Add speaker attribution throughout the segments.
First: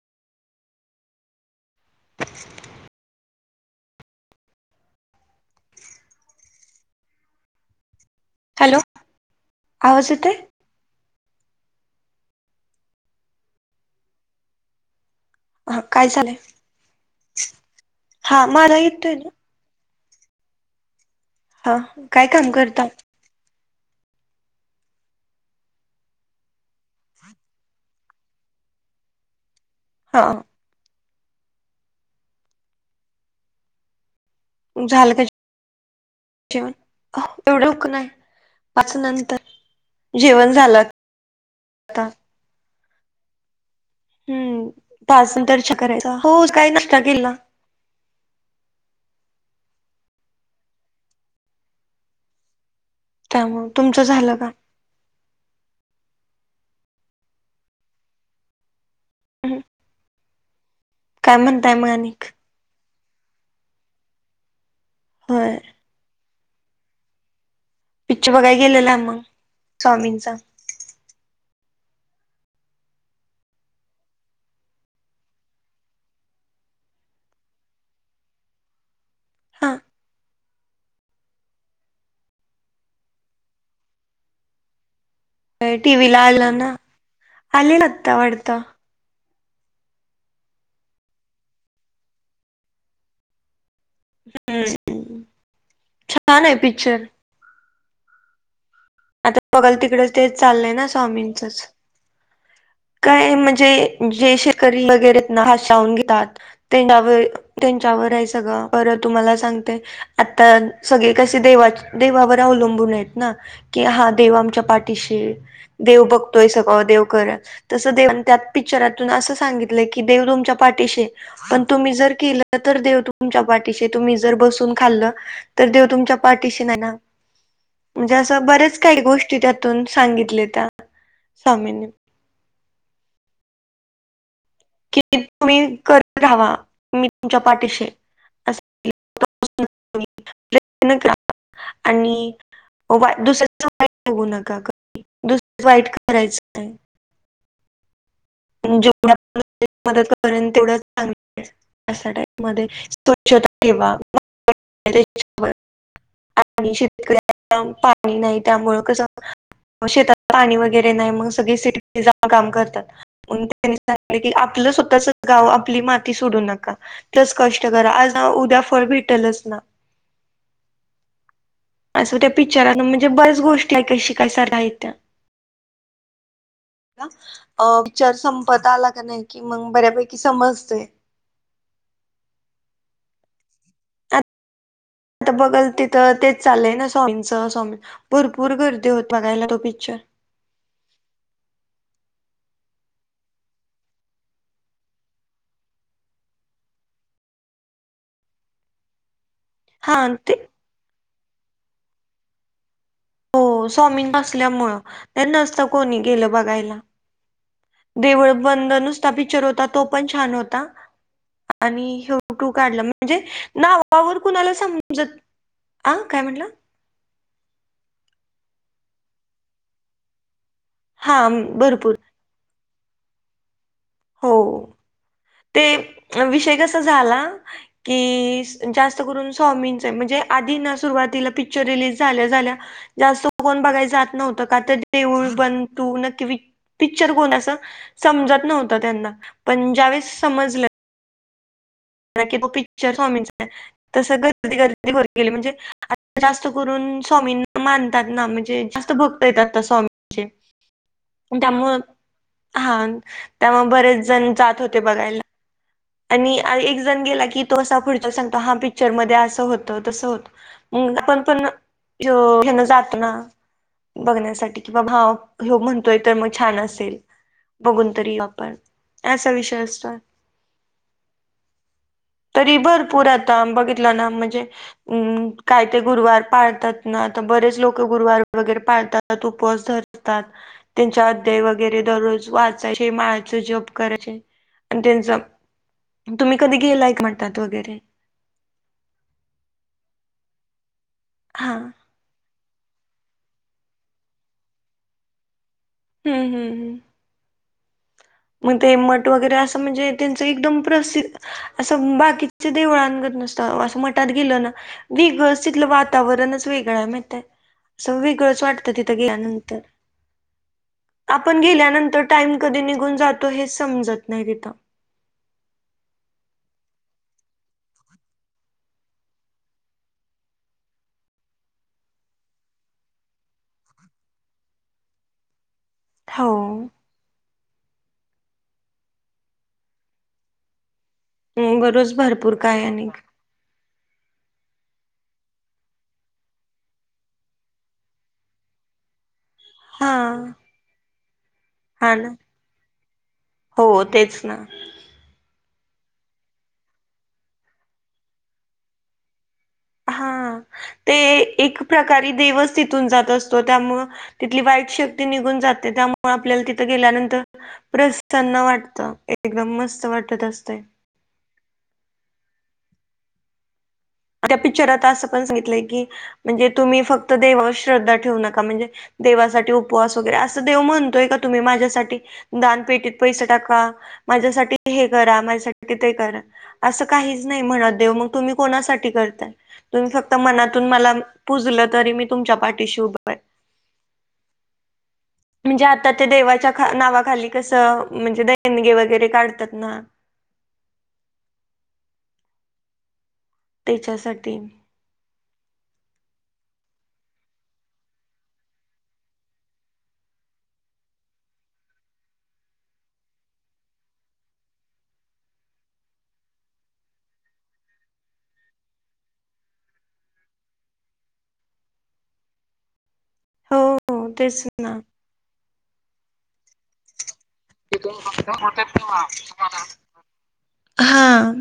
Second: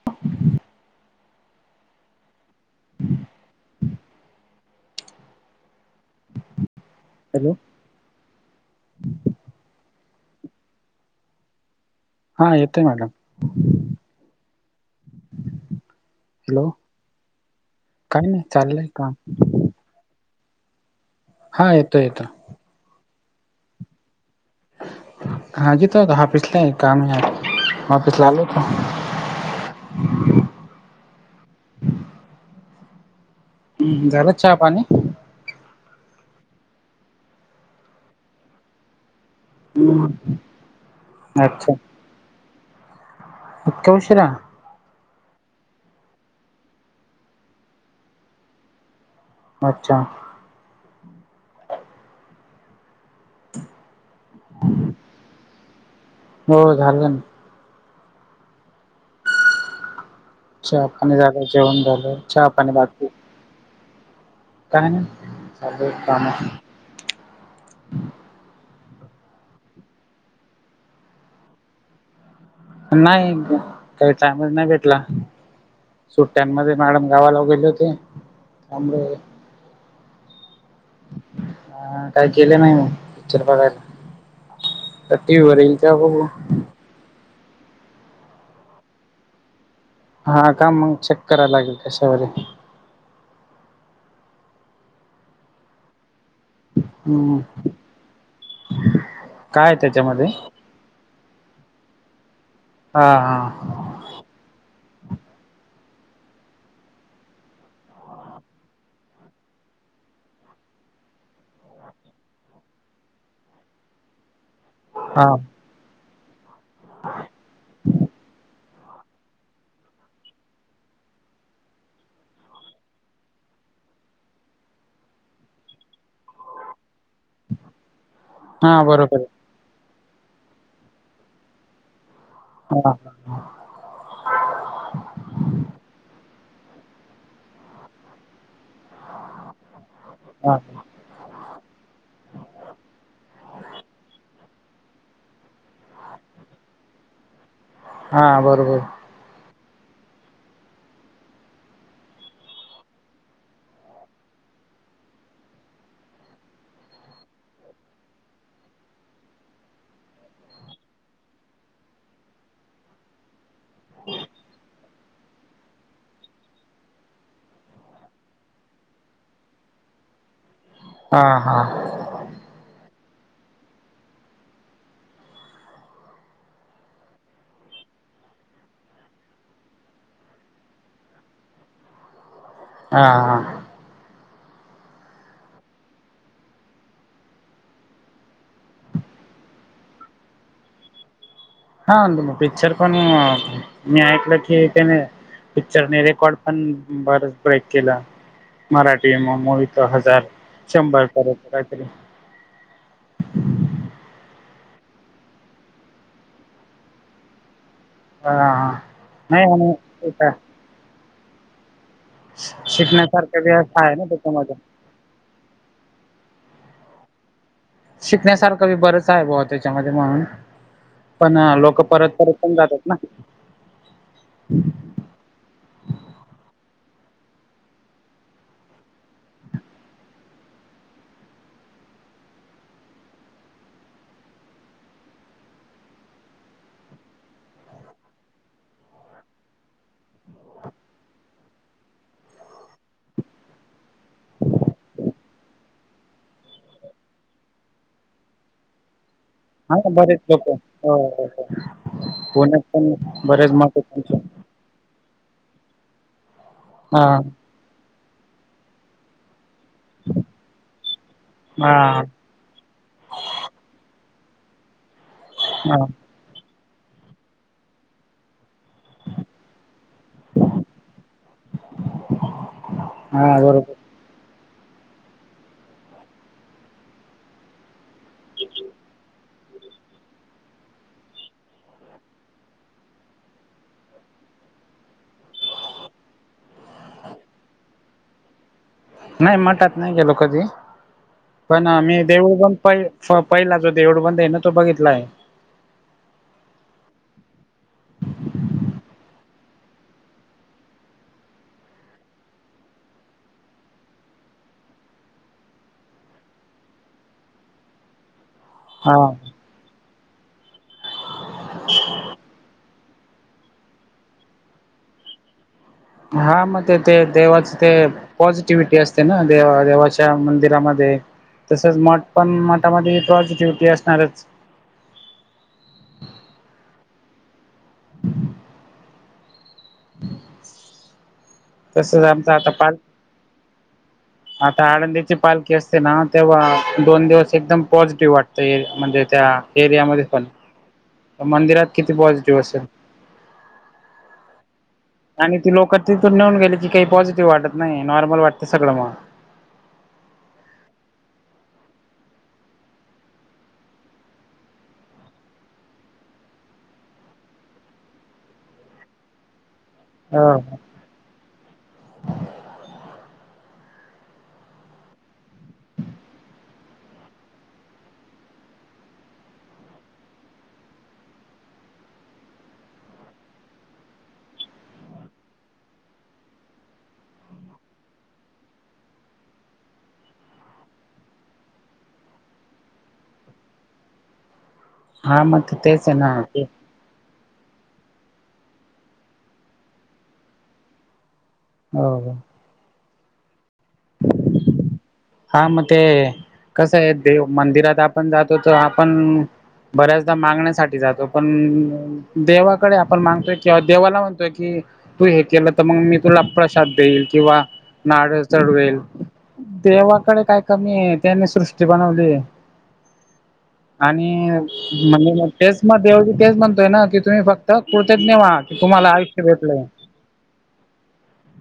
Speaker 1: ह,
Speaker 2: ष,
Speaker 1: hello,,
Speaker 2: hello,, आवाज येतय?
Speaker 1: हा,, येतय मॅडम.
Speaker 2: हा, काय झालंय?
Speaker 1: हॅलो,, काय नाही,
Speaker 2: हा मला
Speaker 1: चाललंय काम.
Speaker 2: येतोय ना हा,,
Speaker 1: येतोय येतो
Speaker 2: काय काम करता?
Speaker 1: हाजी, तो हाफीस ला आय, काम वापस आलोय तोऽ
Speaker 2: हां,
Speaker 1: ह, हम्,, झाल चहा पाणी?
Speaker 2: झालं का जेवण,, एवढ्या लवकर नाही,, पाच नंतर. जेवण झालं
Speaker 1: अच्छा
Speaker 2: आता
Speaker 1: अके विषरा
Speaker 2: पाास नंतरच्या करायचा हो काही नशता केला
Speaker 1: अच्छा
Speaker 2: त्यामुळे तुमचं झालं का
Speaker 1: हो झालं ना
Speaker 2: हम्म,
Speaker 1: चहा पाणी
Speaker 2: काय
Speaker 1: जाग
Speaker 2: म्हणताय
Speaker 1: जेवण
Speaker 2: मग
Speaker 1: झालं
Speaker 2: अनिक
Speaker 1: चहा पाणी काय नाही
Speaker 2: होय
Speaker 1: चालू आहेत कामं
Speaker 2: पिक्चर बघायला गेलेला मग स्वामींचा
Speaker 1: नाही काही टायमच नाही भेटला सुट्ट्यांमध्ये मॅडम गावाला गेले होते त्यामुळे-
Speaker 2: हा
Speaker 1: ह काय केले नाही म पिक्चर बघायला तर टी व्ही वर येईल का बघू-
Speaker 2: आले ना आत्ता वाढतां.
Speaker 1: हा काम मग चेक करायला लागेल कशावर
Speaker 2: ह् छान आहे पिक्चर
Speaker 1: होम
Speaker 2: आता बघाल तिकडेंच तेच चाललंय ना स्वामींचंच-
Speaker 1: हा
Speaker 2: काय
Speaker 1: हा
Speaker 2: म्हणजे जे शेतकरी वगैरे ना हसावून घेतात. त्यांच्यावर त्यांच्यावर आहे सगळं पर तुम्हाला सांगते- आता सगळे कसे देवा देवावर अवलंबून आहेत ना की हा देव आमच्या पाठ तिश
Speaker 1: हा
Speaker 2: देव बघतोय सगळ देवकर- [unintelligible] त्यात पिकच्चरातून असं सांगितलं की देव तुमच्या पाठीशी- पण तुम्ही जर केलं तर देव तुमच्या पाठीशी तुम्ही जर बसून खाल्ल- तर देव तुमच्या पाठीशी नाही ना. म्हणजे असं
Speaker 1: हा
Speaker 2: बर्याच काही
Speaker 1: बरोबर
Speaker 2: गोष्टी त्यातून सांगितल्या त्या, स्वामीनी.
Speaker 1: हा.
Speaker 2: कि तुम्ही करत राहावा मी तुमच्या पाठीशी अस
Speaker 1: हा.
Speaker 2: [unintelligible] आणि [unintelligible] का दुसर वाईट करायचंय
Speaker 1: हा बरोबर.
Speaker 2: जेवढ्या मदत [unintelligible] तेवढंच चांग [unintelligible] टाईप मध्ये स्वच्छता ठेवा आणि शेतकऱ्या पाणी नाही त्यामुळं कसं शेतात पाणी वगैरे नाही मग सगळे सिटी जाऊन काम करतात. [unintelligible] आपलं स्वतःच गाव आपली माती सोडू नका, तस कष्ट करा आज उद्या फळ भेटलच ना.
Speaker 1: हा हा.
Speaker 2: असं त्या पिकच्चरं म्हणजे बऱ्याच गोष्टी आहेत का शिकयसार आहेत त्या. अ पिक्चर संपत आला का नाही कि मग बऱ्यापैकी समजतय.
Speaker 1: हा हा.
Speaker 2: आता बघल तिथं तेच चाललंय ना स्वामींच स्वामी भरपूर गर्दी होत बघायला तो पिक्चर.
Speaker 1: हा पिक्चर पण मी ऐकलं की त्याने पिक्चर रेकॉर्ड पण बरच [unintelligible] केला मराठी मूवी दो
Speaker 2: हा
Speaker 1: हजार,
Speaker 2: ते
Speaker 1: शंभर [unintelligible]
Speaker 2: स्वामी नसल्यामुंळ ते नसतं कोणी गेलं बघायला.
Speaker 1: हा हा
Speaker 2: देवळबधं नुसता पिकच्चर होता
Speaker 1: नाही
Speaker 2: तो पण
Speaker 1: का
Speaker 2: छान होता आणि यो फोटो काढला म्हणजे
Speaker 1: शिकण्यासारखं बी आहे ना
Speaker 2: नावावर कुणाला
Speaker 1: त्याच्यामध्ये
Speaker 2: समजत, ह काय म्हंटलं?
Speaker 1: शिकण्यासारखं बी बरंच आहे ब त्याच्यामध्ये म्हणून,
Speaker 2: हा
Speaker 1: पण लोक
Speaker 2: भरपूर
Speaker 1: परत परत पण जातात. [unintelligible]
Speaker 2: हो, ते विषय कसा झाला की जास्त करून सवामींच म्हणजे आधी ना सुरुवातीला पिक्चर रिलीज झाल्या झाल्या जास्त कोण बघाय जात नव्हतं का तर देऊळ बनंतू न कि पिक्चर कोण अस, समजत नव्हत त्यांना पणजावे समजलं
Speaker 1: [inaudible]
Speaker 2: की पिक्चर स्वामीं आहे तसं गर्दी गर्दी [unintelligible] गेली म्हणजे आ जास्त करून स्वामींना मानतात ना म्हणजे जास्त भक्त देतात
Speaker 1: हा बरेच
Speaker 2: स्वामीचे,
Speaker 1: लोक हो हो हो
Speaker 2: त्यामुळं
Speaker 1: पुण्यात
Speaker 2: हा
Speaker 1: पण बरेच
Speaker 2: त्यामुळे
Speaker 1: मठ
Speaker 2: बरेच
Speaker 1: आहेत आमचे
Speaker 2: जण जात होते बघायला. आणि एक जण गेला की तो असा पुढच्या सांगतो हा पिक्चरमध्ये असं होतं तसं होत. म आपण पण,
Speaker 1: हा हा
Speaker 2: घेण जात ना, बघण्यासाठी कि बा भाव हो
Speaker 1: हा
Speaker 2: म्हणतोय तर मग छान असेल, बघून तरी आपण, असा विषय असतो. तरी भरपूर आता
Speaker 1: हा बरोबर
Speaker 2: बघितला ना म्हणजे हम् काय ते गुरुवार पाळतात ना आता बरेच लोक गुरुवार वगैर पाळतात उपवास ध तात त्यांच्या अध्याय वगैरे दररोज वाचायचे माळाचे जप कराय आणि त्यांच तुम्ही कधी गेलाय म्हणतात वगैरे.
Speaker 1: नाही म्हटात नाही गेलो कधी,
Speaker 2: हा
Speaker 1: पण मी देऊळ पण प झोपायला जो देवढ बंद आहे ना तो बघितला आहे.
Speaker 2: हम्म हम् हम्. मग ते मट वगैरे असं म्हणजे त्यांचं एकदम प्रसिद्ध असं बाकीच देवळांत नसतं असं मठात गेलं ना. वेगळंच तिथलं वातावरणच वेगळं माहतय असं वेगळंच वाट.
Speaker 1: हा
Speaker 2: तिथं गेल्यानंतर आपण गेल्यानंतर टाईम कधी निघून जातो हे समजत नाही तिथं.
Speaker 1: हा मग ते ते देवाच ते पॉझिटिव्हटी असते ना दे देवाच्या मंदिरामध्ये तसंच मठ पण मठामध्ये पॉझिटिव्हटी असणारच.
Speaker 2: हो. बरच
Speaker 1: तसच आमचा
Speaker 2: भरपूर
Speaker 1: आता
Speaker 2: काय
Speaker 1: पाल.
Speaker 2: आणि
Speaker 1: आता आळंदीची पालखी असते ना तेव्हा दोन दिवस एकदम पॉझिटिव्ह वाटत म्हणजे त्या
Speaker 2: हा
Speaker 1: एरियामध्ये पण मंदिरात किती
Speaker 2: हा ना
Speaker 1: पॉझिटिव्ह असेल.
Speaker 2: हो तेच ना.
Speaker 1: आणि ती लोक तिथून नेऊन गेली की काही पॉझिटिव्ह वाटत नाही नॉर्मल वाटत सगळं मग ह.
Speaker 2: हा ते एक प्रकारे देवस तिथून जात असतो त्यामु तिथली वाईट शक्ती निघून जाते त्यामुळे आपल्याला तिथं गेल्यानंतर प्रसांना वाटत एकदम मस्त वाटत
Speaker 1: हो
Speaker 2: असते. त्या पिक्चरात असं पण सांगितलंय की म्हणजे तुम्ही फक्त देवावर श्रद्धा ठेवू नका म्हणजे देवासाठी उपवास वगैरे असं देव म्हणतोय का तुम्ही माझ्यासाठी दानपेटीत पैसे टाका माझ्यासाठी हे करा माझ्यासाठी ते करा. असं काहीच नाही म्हणत देव मग तुम्ही कोणासाठी तुम्ही फक्त मनातून म पुजल तरी मी तुमच्या पाठीशी उभ.
Speaker 1: हा मग
Speaker 2: म्हणजे
Speaker 1: तेच
Speaker 2: आता
Speaker 1: आहे
Speaker 2: ते
Speaker 1: ना.
Speaker 2: देवाच्या नावाखाली कसं म्हणजे दणगे वगैरे काढतात ना.
Speaker 1: हो.
Speaker 2: त्याच्यासाठी
Speaker 1: ह. हा मग ते कसं आहे देव मंदिरात आपण जातो तर आपण बऱ्याचदा मागण्यासाठी जातो पण देवाकडे आपण मागतोय किंवा देवाला म्हणतोय कि तू हे केलं तर मग मी तुला प्रसाद देईल, किंवा नाड चढवेल. देवाकडे काय कमी आहे, त्यांनी सृष्टी बनवली आहे.
Speaker 2: हो हो
Speaker 1: आणि
Speaker 2: तेच ना
Speaker 1: म्हणजे तेच मवी तेच म्हणतोय ना की, तुम्ही फक्त कृतज्ञ
Speaker 2: तुम्ही
Speaker 1: व्हा की
Speaker 2: फक्त
Speaker 1: तुम्हाला आयुष्य भेटलंय.
Speaker 2: हां.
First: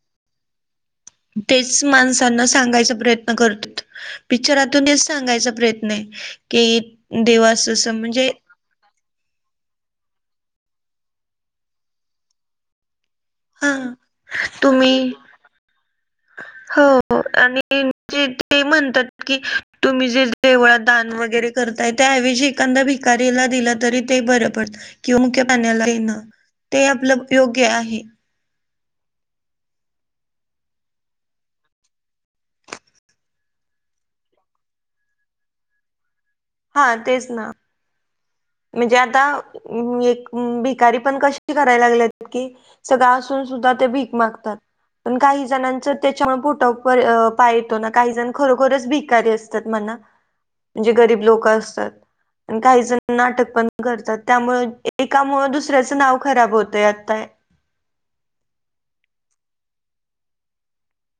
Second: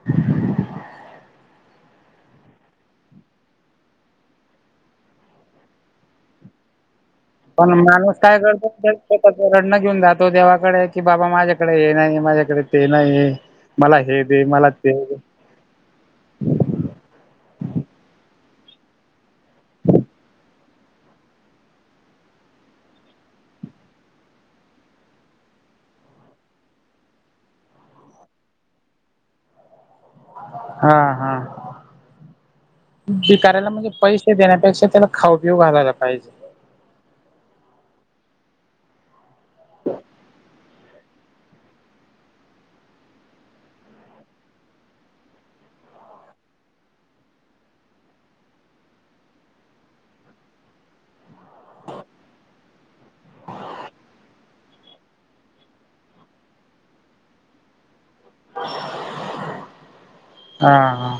Speaker 1: [inaudible]
Speaker 2: तेच माणसांना सांगायचा प्रयत्न करतात. पिक्चरातून हेच सांगायचा प्रयत्न आहे की देवा
Speaker 1: पण
Speaker 2: असं असं
Speaker 1: माणूस
Speaker 2: म्हणजे
Speaker 1: काय करतो त्याचं रडन घेऊन जातो देवाकडे की बाबा माझ्याकडे हे नाही, माझ्याकडे ते नाही.
Speaker 2: हा
Speaker 1: मला हे दे, मला ते
Speaker 2: तुम्ही
Speaker 1: दे.
Speaker 2: हो आणि म्हणतात की, तुम्ही जे देवळात दान वगैरे करताय त्याऐवजी एखादा भि भिकाऱ्याला दिल तरी ते बरं पडतं किव पाण्याण ते आपलं योग्य आहे.
Speaker 1: हा हा. भिकाऱ्यांना म्हणजे पैसे देण्यापेक्षा त्याला खाऊ पिऊ घालायला पाहिजे.
Speaker 2: हा तेच ना. म्हणजे आता एक भिकारी पण कशी करायला लागल्यात कि सगळं असून सुद्धा ते भीक मागतात. पण काही जणांच त्याच्या पोटाव पाय येतो ना, काही जण खरोखरच भिकारी असत म्हणा, म्हणजे गरीब लोक असतात, पण काही जण नाटक पण करतात, त्यामुळ एकामुळ दुसऱ्याचं नाव खराब होतय, आताय
Speaker 1: हा हा.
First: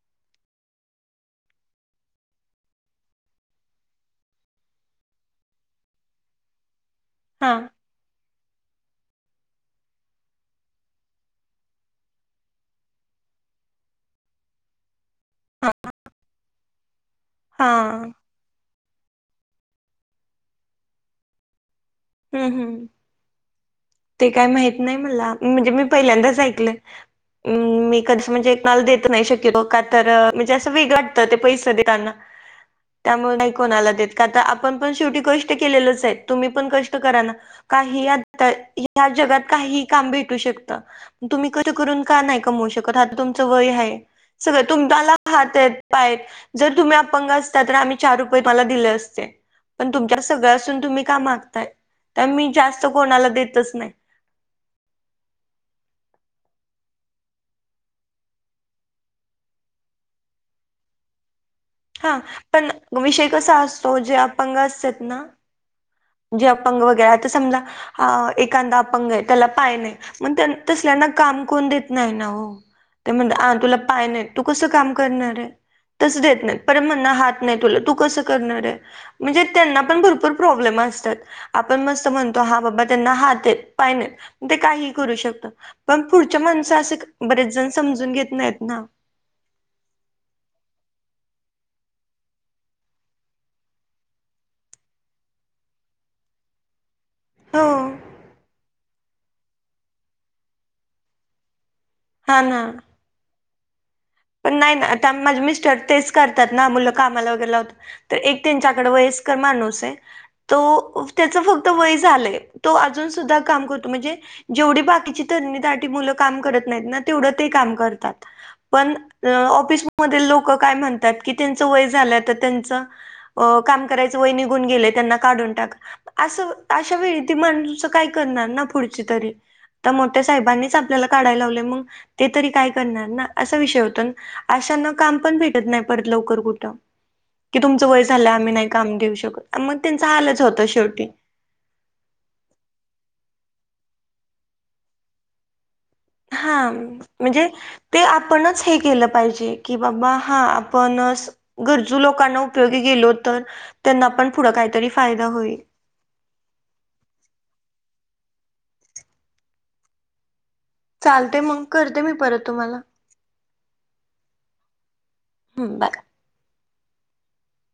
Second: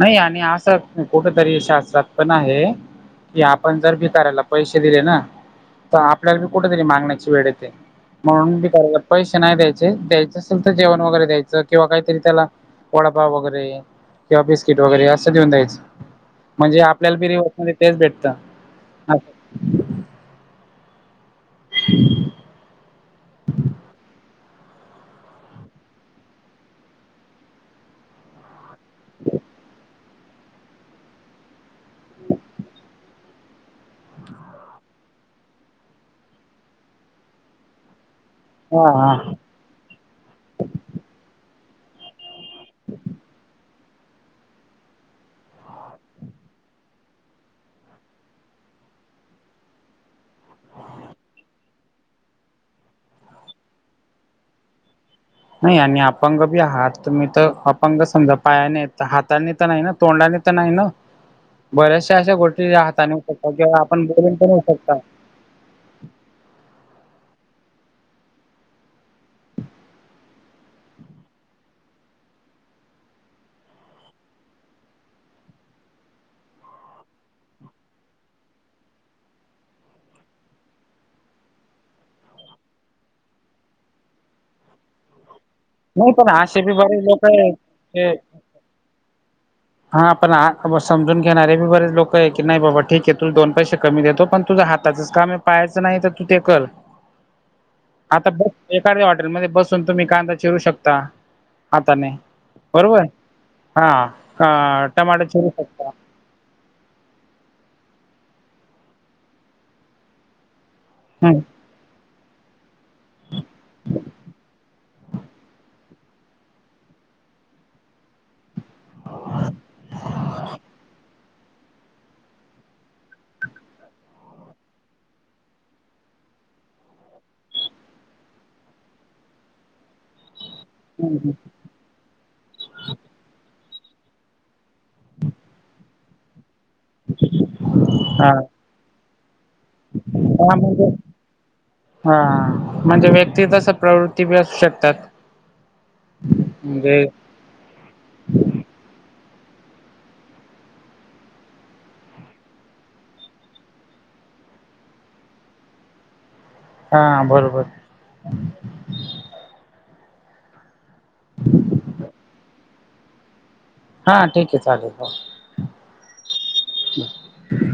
Speaker 1: नाही आणि आस कुठ तरी शास्त्रात पण आहे की आपण जर भिकाऱ्याला पैसे दिले ना तर आपल्याला कुठेतरी मागण्या वेळ
Speaker 2: हा
Speaker 1: येते. म्हणून बी पैसे नाही द्यायचे, द्यायचं असेल तर जेवण वगैरे द्यायचं किंवा काहीतरी त्याला वडपाव वगैरे किंवा बिस्किट वगैरे असं देऊन
Speaker 2: हा
Speaker 1: द्यायचं म्हणजे आपल्याला बिरीवत
Speaker 2: हा
Speaker 1: तेच भेटतं. अच. [inaudible]
Speaker 2: हम्म हम्, ते काय माहित नाही मला, म्हणजे मी पहिल्यांदाच ऐकलं. मी कशी म्हणजे कुणाला देत नाही शक्यतो, का तर म्हणजे असं वेगळं वाटतं पैसे देतना. कुणाला देत. का त आपण पण शेवटी कष्ट केलेलंच हायत, तुम्ही पण कष्ट करा ना, काही आता ह्या
Speaker 1: हा
Speaker 2: जगात काही काम भेटू शकत. तुम्ही कष्ट करून का नाही कमवू शकत? आता तुमच वय हाय सगळं, तुम्हा हात हायत, पाय हायत. जर तुम्ही अपंग असता तर आम्ही चार रुपये तुम्हाला दिले असते. पण तुमच्यात सगळ्या असून तुम्ही का मागताय, तर मी जास्त कोणाला देतच नाही.
Speaker 1: नाही आणि अपंग बी आहात तुम्ही तर अपंग समजा पायाने हायत हातानी तर नाही ना, तोंडाने तर नाही ना. बऱ्याचशा
Speaker 2: हा
Speaker 1: अशा
Speaker 2: पण
Speaker 1: गोष्टी ज्या हाताने
Speaker 2: विषय
Speaker 1: येऊ शकतात
Speaker 2: कसा
Speaker 1: किंवा
Speaker 2: असतो
Speaker 1: आपण
Speaker 2: जे
Speaker 1: बोलून पण
Speaker 2: अपंग
Speaker 1: होऊ शकता.
Speaker 2: असतात ना जे अपंग वगैरे हाय तर समजा हा एखादा अपंग आहे, त्याला पाय नाही मग तसल्याना काम कोण देत नाही ना हो. ते म्हणत आ तुला पाय नाही, तू कसं काम करणार आहे? तस देत नाही पर म्हणला हात नाही तुला, तू कसं करणार हे? म्हणजे त्यांना पण भरपूर प्रॉब्लेम अस आपण मस्त म्हणतो हा बाबा त्यांना हात पायनेत ते काही करू शकत पण
Speaker 1: नाही
Speaker 2: पुढच्या
Speaker 1: बी
Speaker 2: माणसं असे
Speaker 1: बरेच लोक
Speaker 2: बरेच
Speaker 1: आहेत
Speaker 2: जण समजून
Speaker 1: ते
Speaker 2: घेत नाइत ना
Speaker 1: [inaudible] हा पण समजून घेणारे बरेच लोक आहे की नाही बाबा ठीक आहे तू दोन पैसे कमी देतो पण तुझा हात त्याचच काम पाआयचं नाइ तर तू ते कर
Speaker 2: हो
Speaker 1: आता बस एखाद्या हॉटेलमदे बसून तुमी कांदा चिरू शकता आता नाइ
Speaker 2: हा ना
Speaker 1: बरोबर आ हा
Speaker 2: पण नाइ
Speaker 1: अं,
Speaker 2: ना आता
Speaker 1: टमाटर
Speaker 2: माजे
Speaker 1: चिरू
Speaker 2: मिस्टर
Speaker 1: शकता
Speaker 2: तेच [unintelligible] त्याच
Speaker 1: हम्म
Speaker 2: फक्त वय झालंय तो अजून सुदा काम करतो म्हणजे जेवढी बाकीची तरणी मूल काम करत नाईत ना तेवढं ते काम करतात पण अ ऑफिसमदील लोक काय म्हणतात की त्यांचं वय झालं तर त्यांच अ काम करायचं वय निघून गेले त्यांना काढून टाका असं अशा वेळी ती माणस काय करणार ना पुडची तरी आ मोटी साहेबांनीच आपल्याला
Speaker 1: हम्म, हम्म.
Speaker 2: काडायला लावले मग ते तरी काय करणार ना असा विषय होत अशना काम पण भेटत नाही परत लवकर कुट की तुमचं वय झालं
Speaker 1: हा
Speaker 2: आम्ही नाही काम देऊ शकत मग त्यांच आलच
Speaker 1: हा
Speaker 2: होतं
Speaker 1: म्हणजे
Speaker 2: शेवटी
Speaker 1: हा मणजे व्यक्ती तस प्रवृत्ती बी असू शकतात
Speaker 2: हा
Speaker 1: म्हणजे
Speaker 2: मणजे ते आपणच हे केलं पाइजे की बाबा हा आपण गरजू लोकांना उपयोगी गेलो तर त्यांना पण फूड काइतरी फायदा होईल
Speaker 1: हा बरोबर
Speaker 2: चालतेय मग करते मी परत तुम्हाला
Speaker 1: हा ठीकेय चालेल
Speaker 2: हम्म बाय.
Speaker 1: चा